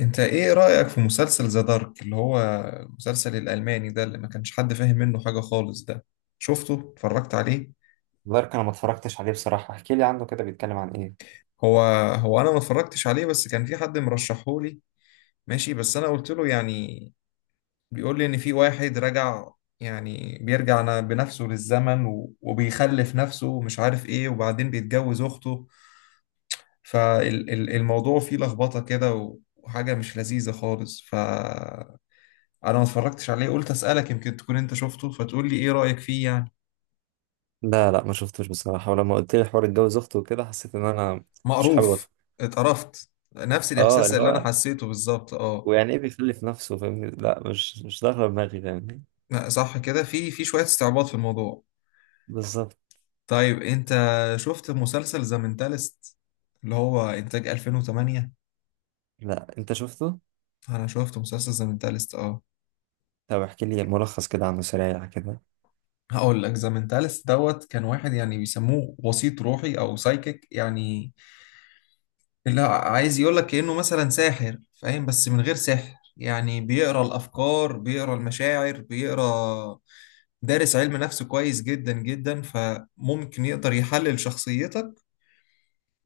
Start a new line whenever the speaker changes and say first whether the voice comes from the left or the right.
left: انت ايه رأيك في مسلسل ذا دارك اللي هو المسلسل الألماني ده اللي ما كانش حد فاهم منه حاجة خالص ده؟ شفته؟ اتفرجت عليه؟
right: دارك، انا ما اتفرجتش عليه بصراحة. احكي لي عنه كده، بيتكلم عن ايه؟
left: هو هو انا ما اتفرجتش عليه، بس كان في حد مرشحهولي. ماشي، بس انا قلت له يعني بيقول لي ان في واحد رجع، يعني بيرجع بنفسه للزمن وبيخلف نفسه ومش عارف ايه، وبعدين بيتجوز اخته. فالموضوع فيه لخبطة كده وحاجة مش لذيذة خالص. انا ما اتفرجتش عليه، قلت اسالك يمكن تكون انت شفته فتقول لي ايه رايك فيه يعني.
right: لا لا، ما شفتوش بصراحة. ولما قلت لي حوار اتجوز اخته وكده، حسيت ان انا مش حابب
left: مقروف.
right: ادخل.
left: اتقرفت. نفس
right: اه،
left: الاحساس
right: اللي
left: اللي انا
right: هو
left: حسيته بالظبط. اه.
right: ويعني ايه بيخلف نفسه؟ فاهمني؟ لا، مش داخله دماغي، فاهمني.
left: لا، صح كده، في شويه استعباط في الموضوع.
right: بالظبط.
left: طيب انت شفت مسلسل ذا مينتالست اللي هو انتاج 2008؟
right: لا، انت شفته؟
left: انا شفت مسلسل ذا مينتالست، اه.
right: طب احكي لي ملخص كده عنه سريع كده.
left: هقول لك، ذا مينتالست دوت، كان واحد يعني بيسموه وسيط روحي او سايكيك يعني، لا عايز يقول لك كأنه مثلا ساحر فاهم، بس من غير سحر، يعني بيقرا الافكار، بيقرا المشاعر، بيقرا دارس علم نفس كويس جدا جدا، فممكن يقدر يحلل شخصيتك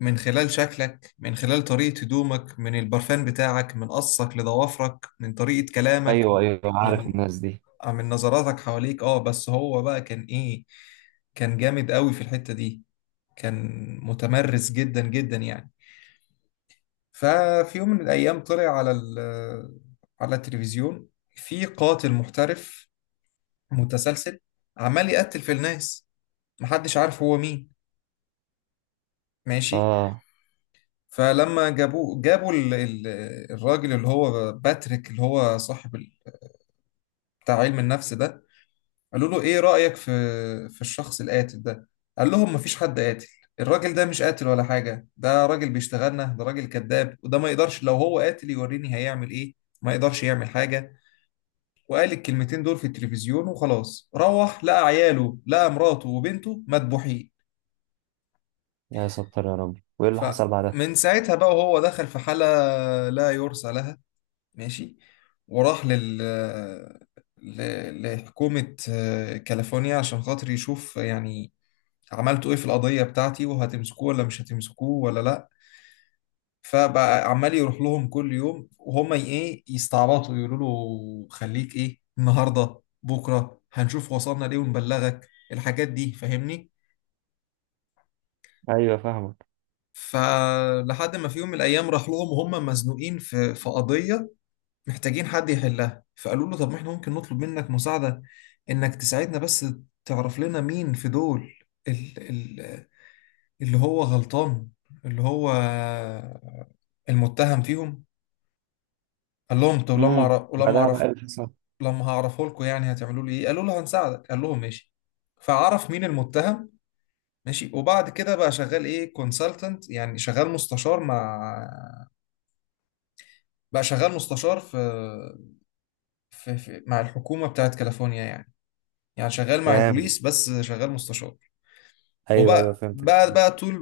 left: من خلال شكلك، من خلال طريقة هدومك، من البرفان بتاعك، من قصك لضوافرك، من طريقة كلامك،
right: ايوه، ايوه، عارف
left: من
right: الناس دي.
left: من نظراتك حواليك. اه، بس هو بقى كان ايه، كان جامد قوي في الحتة دي، كان متمرس جدا جدا يعني. ففي يوم من الأيام طلع على ال على التلفزيون، في قاتل محترف متسلسل عمال يقتل في الناس، محدش عارف هو مين. ماشي.
right: اه.
left: فلما جابوه، جابوا الراجل اللي هو باتريك، اللي هو صاحب بتاع علم النفس ده، قالوا له ايه رأيك في في الشخص القاتل ده؟ قال لهم مفيش حد قاتل، الراجل ده مش قاتل ولا حاجة، ده راجل بيشتغلنا، ده راجل كذاب، وده ما يقدرش، لو هو قاتل يوريني هيعمل ايه، ما يقدرش يعمل حاجة. وقال الكلمتين دول في التلفزيون وخلاص، روح لقى عياله، لقى مراته وبنته مدبوحين.
right: يا ستر يا رب، وايه اللي حصل بعدها؟
left: فمن ساعتها بقى وهو دخل في حالة لا يرثى لها. ماشي. وراح لحكومة كاليفورنيا عشان خاطر يشوف يعني عملتوا ايه في القضية بتاعتي، وهتمسكوه ولا مش هتمسكوه ولا لا. فبقى عمال يروح لهم كل يوم، وهم ايه يستعبطوا يقولوا له خليك ايه، النهارده بكره هنشوف وصلنا ليه ونبلغك الحاجات دي، فاهمني.
right: ايوه، فاهمك.
left: فلحد ما في يوم من الايام راح لهم وهم مزنوقين في في قضيه، محتاجين حد يحلها، فقالوا له طب ما احنا ممكن نطلب منك مساعده، انك تساعدنا، بس تعرف لنا مين في دول ال- ال- اللي هو غلطان، اللي هو المتهم فيهم. قال لهم طب لما أعرف- ولما
right: بعدها بقى
left: اعرف،
right: إيه اللي حصل؟
left: لما هعرفه لكم يعني هتعملوا لي ايه؟ قالوا له هنساعدك. قال لهم ماشي. فعرف مين المتهم. ماشي. وبعد كده بقى شغال ايه، كونسلتنت، يعني شغال مستشار مع، بقى شغال مستشار في... مع الحكومة بتاعت كاليفورنيا يعني. يعني شغال مع
right: فاهم.
left: البوليس، بس شغال مستشار.
right: ايوه، ايوه،
left: وبقى
right: فهمت.
left: بقى بقى طول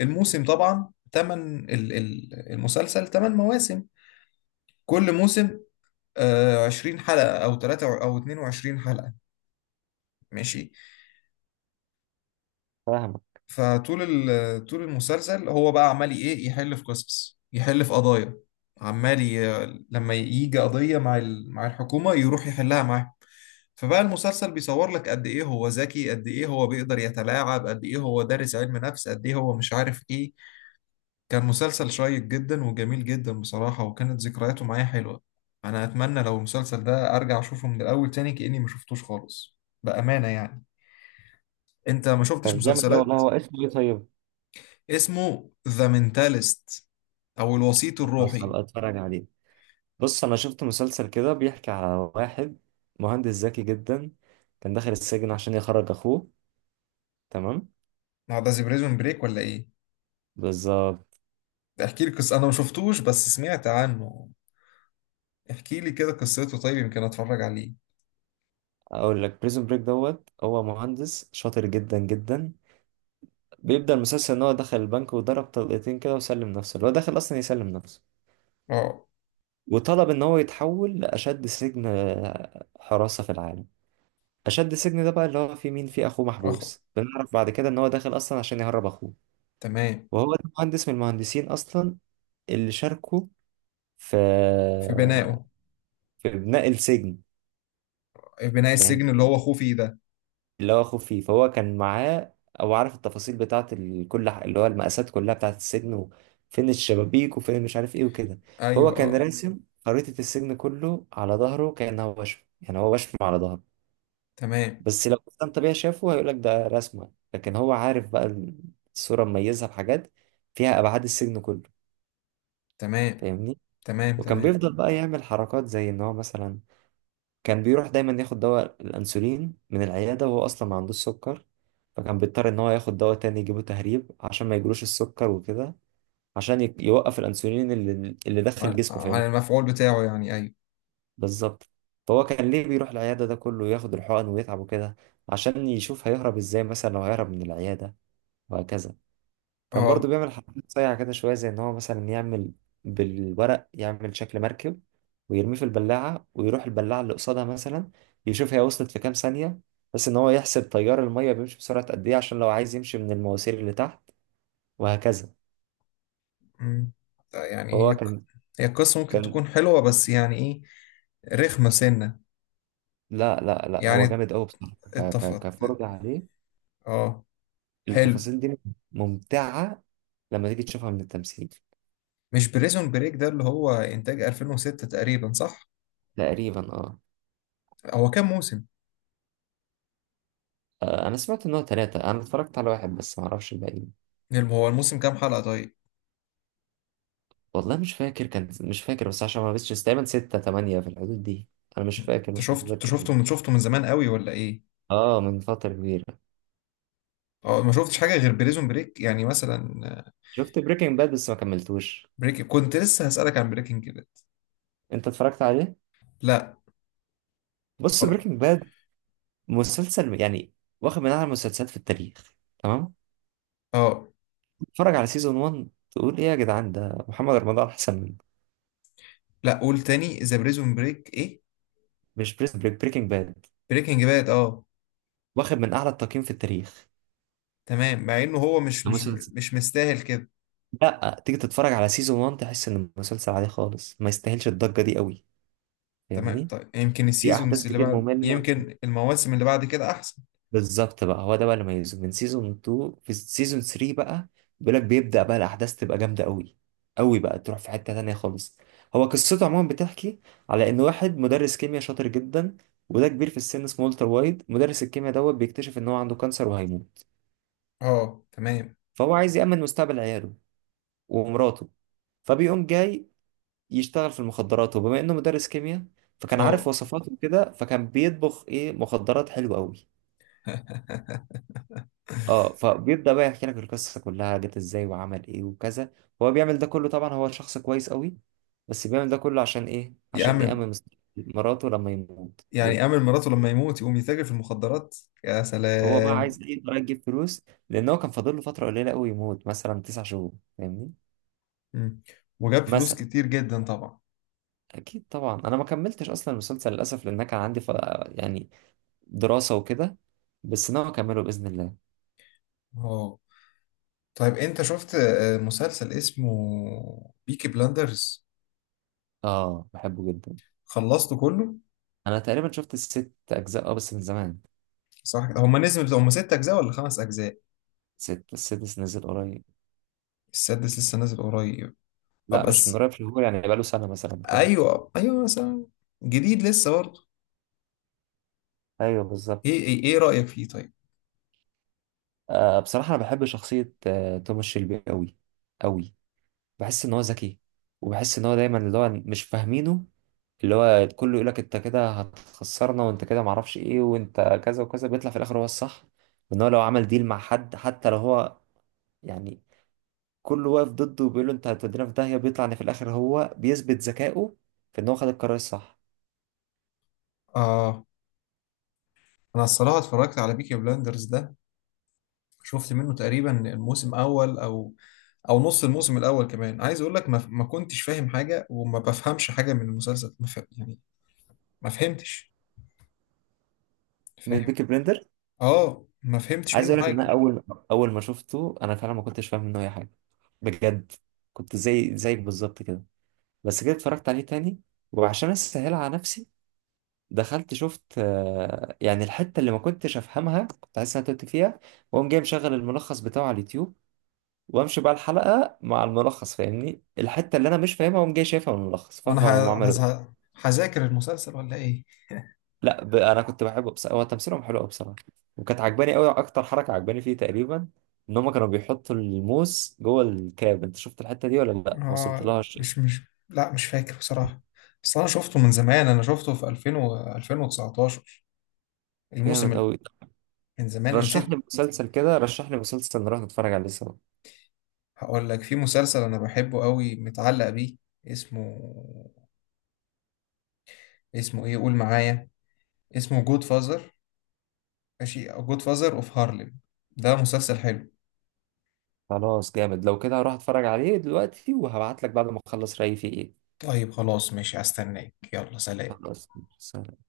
left: الموسم، طبعا تمن المسلسل تمن مواسم، كل موسم 20 حلقة أو 3 أو 22 حلقة. ماشي.
right: فاهمك.
left: فطول طول المسلسل هو بقى عمال ايه، يحل في قصص، يحل في قضايا، عمال ي... لما يجي قضية مع مع الحكومة يروح يحلها معاه. فبقى المسلسل بيصور لك قد ايه هو ذكي، قد ايه هو بيقدر يتلاعب، قد ايه هو دارس علم نفس، قد ايه هو مش عارف ايه. كان مسلسل شيق جدا وجميل جدا بصراحة، وكانت ذكرياته معايا حلوة. انا اتمنى لو المسلسل ده ارجع اشوفه من الاول تاني كأني ما شفتوش خالص، بأمانة يعني. انت ما شفتش
right: طب جامد أوي والله.
left: مسلسلات؟
right: هو اسمه ايه طيب؟
left: اسمه ذا مينتاليست او الوسيط
right: خلاص،
left: الروحي.
right: هبقى اتفرج عليه. بص، انا شفت مسلسل كده بيحكي على واحد مهندس ذكي جدا، كان داخل السجن عشان يخرج اخوه. تمام.
left: هو ده زي بريزون بريك ولا ايه؟
right: بالظبط.
left: ده احكي لي قصة، انا ما شفتوش بس سمعت عنه، احكي لي كده قصته، طيب يمكن اتفرج عليه.
right: اقول لك، بريزون بريك دوت هو مهندس شاطر جدا جدا. بيبدأ المسلسل ان هو دخل البنك وضرب طلقتين كده وسلم نفسه، اللي هو داخل اصلا يسلم نفسه.
left: اه.
right: وطلب ان هو يتحول لاشد سجن حراسة في العالم. اشد السجن ده بقى اللي هو فيه مين؟ فيه اخوه
left: اه،
right: محبوس. بنعرف بعد كده ان هو داخل اصلا عشان يهرب اخوه.
left: تمام.
right: وهو ده مهندس من المهندسين اصلا اللي شاركوا في
left: في بنائه.
right: بناء السجن.
left: في بناء
right: فاهم.
left: السجن اللي هو اخوه فيه ده.
right: اللي هو اخوه فيه، فهو كان معاه او عارف التفاصيل بتاعه، اللي هو المقاسات كلها بتاعه السجن وفين الشبابيك وفين مش عارف ايه وكده.
left: ايوه،
right: فهو كان
left: اه.
right: راسم خريطة السجن كله على ظهره، كأنه هو وشم، يعني هو وشم على ظهره.
left: تمام
right: بس لو كان طبيعي شافه هيقولك ده رسمة، لكن هو عارف بقى الصورة مميزها بحاجات فيها أبعاد السجن كله.
left: تمام.
right: فاهمني.
left: تمام
right: وكان
left: تمام.
right: بيفضل بقى يعمل حركات زي إن هو مثلا كان بيروح دايما ياخد دواء الأنسولين من العيادة، وهو أصلا ما عندوش سكر. فكان بيضطر إن هو ياخد دواء تاني يجيبه تهريب، عشان ما يجيلوش السكر وكده، عشان يوقف الأنسولين اللي داخل
left: عن
right: جسمه،
left: عن
right: فاهم.
left: المفعول بتاعه يعني، ايوه.
right: بالظبط. فهو كان ليه بيروح العيادة ده كله، ياخد الحقن ويتعب وكده؟ عشان يشوف هيهرب إزاي مثلا لو هيهرب من العيادة، وهكذا. كان برضو
left: اه.
right: بيعمل حركات صايعة كده شوية، زي إن هو مثلا يعمل بالورق يعمل شكل مركب، ويرميه في البلاعة ويروح البلاعة اللي قصادها مثلا يشوف هي وصلت في كام ثانية، بس إن هو يحسب تيار المية بيمشي بسرعة قد إيه عشان لو عايز يمشي من المواسير اللي تحت، وهكذا.
left: أمم. ده يعني
right: هو
left: هي ق-،
right: كان
left: القصة ممكن
right: كان
left: تكون حلوة، بس يعني ايه، رخمة سنة
right: لا لا لا، هو
left: يعني.
right: جامد أوي بصراحة
left: اتفق.
right: كفرجة عليه.
left: اه. حلو.
right: التفاصيل دي ممتعة لما تيجي تشوفها من التمثيل.
left: مش بريزون بريك ده اللي هو انتاج 2006 تقريبا، صح؟
right: تقريبا، اه.
left: هو كام موسم؟
right: أنا سمعت إن هو 3. أنا اتفرجت على واحد بس، معرفش الباقيين.
left: هو الموسم كام حلقة طيب؟
right: والله مش فاكر، كان مش فاكر بس عشان ما بس تقريبا ستة تمانية في الحدود دي. أنا مش فاكر، مش
left: انت
right: متذكر.
left: شفته من، من زمان قوي ولا ايه؟
right: اه، من فترة كبيرة.
left: اه. ما شفتش حاجة غير بريزون بريك يعني مثلا؟
right: شفت بريكنج باد بس ما كملتوش.
left: كنت لسه هسألك عن بريكنج باد.
right: أنت اتفرجت عليه؟
left: لا.
right: بص،
left: اتفرج.
right: بريكنج باد مسلسل يعني واخد من أعلى المسلسلات في التاريخ، تمام؟
left: اه.
right: اتفرج على سيزون 1، تقول إيه يا جدعان، ده محمد رمضان أحسن منه.
left: لا، قول تاني، ذا بريزون بريك ايه؟
right: مش بريكنج باد
left: بريكنج باد، اه.
right: واخد من أعلى التقييم في التاريخ؟
left: تمام، مع انه هو
right: ده مسلسل.
left: مش مستاهل كده.
right: لا، تيجي تتفرج على سيزون 1 تحس إن المسلسل عادي خالص، ما يستاهلش الضجة دي قوي،
left: تمام،
right: فاهمني؟
left: طيب يمكن
right: في أحداث
left: السيزونز اللي
right: كتير
left: بعد،
right: مملة.
left: يمكن المواسم اللي بعد كده احسن.
right: بالظبط، بقى هو ده بقى اللي ميزه. من سيزون 2 في سيزون 3 بقى بيقول لك بيبدأ بقى الأحداث تبقى جامدة قوي، قوي بقى، تروح في حتة تانية خالص. هو قصته عموما بتحكي على إن واحد مدرس كيمياء شاطر جدا، وده كبير في السن، اسمه والتر وايت، مدرس الكيمياء دوت. بيكتشف إن هو عنده كانسر وهيموت،
left: اه، تمام.
right: فهو عايز يأمن مستقبل عياله ومراته، فبيقوم جاي يشتغل في المخدرات. وبما إنه مدرس كيمياء، فكان عارف
left: فهو
right: وصفاته كده، فكان بيطبخ إيه، مخدرات حلوة قوي. اه، فبيبدأ بقى يحكي لك القصة كلها جت ازاي وعمل ايه وكذا. هو بيعمل ده كله طبعا، هو شخص كويس قوي، بس بيعمل ده كله عشان ايه؟
left: يا
right: عشان
left: عم،
right: يأمن مستقبل مراته لما يموت.
left: يعني آمر مراته لما يموت يقوم يتاجر في المخدرات؟ يا
right: وهو بقى
left: سلام.
right: عايز ايه؟ يقدر يجيب فلوس، لان هو كان فاضل له فترة قليلة قوي يموت، مثلا 9 شهور، فاهمني.
left: مم. وجاب فلوس
right: مثلا
left: كتير جدا طبعا.
right: اكيد طبعا، انا ما كملتش اصلا المسلسل للاسف، لان أنا كان عندي يعني دراسة وكده، بس ناوي اكمله باذن الله.
left: اه، طيب انت شفت مسلسل اسمه بيكي بلاندرز؟
right: اه، بحبه جدا.
left: خلصته كله؟
right: انا تقريبا شفت الست اجزاء، اه، بس من زمان.
left: صح، هما نزلوا هما ست اجزاء ولا خمس اجزاء؟
right: ست السادس نزل قريب.
left: السادس لسه نازل قريب؟
right: لا، مش من
left: بس
right: قريب، شهور يعني، بقاله سنة مثلا كده.
left: ايوه ايوه، مثلا جديد لسه برضه.
right: ايوه بالظبط.
left: ايه ايه، إيه رأيك فيه طيب؟
right: بصراحة انا بحب شخصية توماس شيلبي قوي قوي. بحس ان هو ذكي، وبحس ان هو دايما اللي هو مش فاهمينه. اللي هو كله يقولك انت كده هتخسرنا، وانت كده معرفش ايه، وانت كذا وكذا، بيطلع في الاخر هو الصح. وان هو لو عمل ديل مع حد، حتى لو هو يعني كله واقف ضده، وبيقول له انت هتودينا في داهية، بيطلع ان في الاخر هو بيثبت ذكائه في ان هو خد القرار الصح.
left: اه. انا الصراحة اتفرجت على بيكي بلاندرز ده، شفت منه تقريبا الموسم الاول او نص الموسم الاول كمان، عايز اقول لك ما كنتش فاهم حاجه، وما بفهمش حاجه من المسلسل، ما فهم يعني، ما فهمتش،
right: من
left: فاهم.
right: بيكي بلندر.
left: اه، ما فهمتش
right: عايز
left: منه
right: اقول لك ان انا
left: حاجه.
right: اول ما شفته انا فعلا ما كنتش فاهم منه اي حاجه، بجد. كنت زي زيك بالظبط كده. بس كده اتفرجت عليه تاني، وعشان اسهلها على نفسي، دخلت شفت يعني الحته اللي ما كنتش افهمها، كنت عايز انا توت فيها، واقوم جاي مشغل الملخص بتاعه على اليوتيوب، وامشي بقى الحلقه مع الملخص، فاهمني؟ الحته اللي انا مش فاهمها واقوم جاي شايفها من الملخص، فاهم
left: انا
right: هم عملوا.
left: هذاكر المسلسل ولا ايه؟
right: لا انا كنت بحبه بس هو تمثيلهم حلو قوي بصراحه. وكانت عجباني قوي اكتر حركه عجباني فيه تقريبا، ان هم كانوا بيحطوا الموس جوه الكاب. انت شفت الحته دي ولا لا، ما وصلت
left: اه،
right: لهاش؟
left: مش مش، لا مش فاكر بصراحه. بس انا شفته من زمان، انا شفته في 2000 و 2019، الموسم
right: جامد
left: ال-
right: قوي.
left: من زمان أنا
right: رشح لي
left: نسيت.
right: مسلسل كده، رشح لي مسلسل نروح نتفرج عليه سوا.
left: هقول لك في مسلسل انا بحبه قوي، متعلق بيه، اسمه، اسمه ايه؟ قول معايا. اسمه جود فازر، ماشي، جود فازر اوف هارلم. ده مسلسل حلو.
right: خلاص، جامد، لو كده هروح اتفرج عليه دلوقتي، وهبعت لك بعد ما اخلص رايي فيه ايه.
left: طيب خلاص ماشي، هستناك، يلا سلام.
right: خلاص، سلام.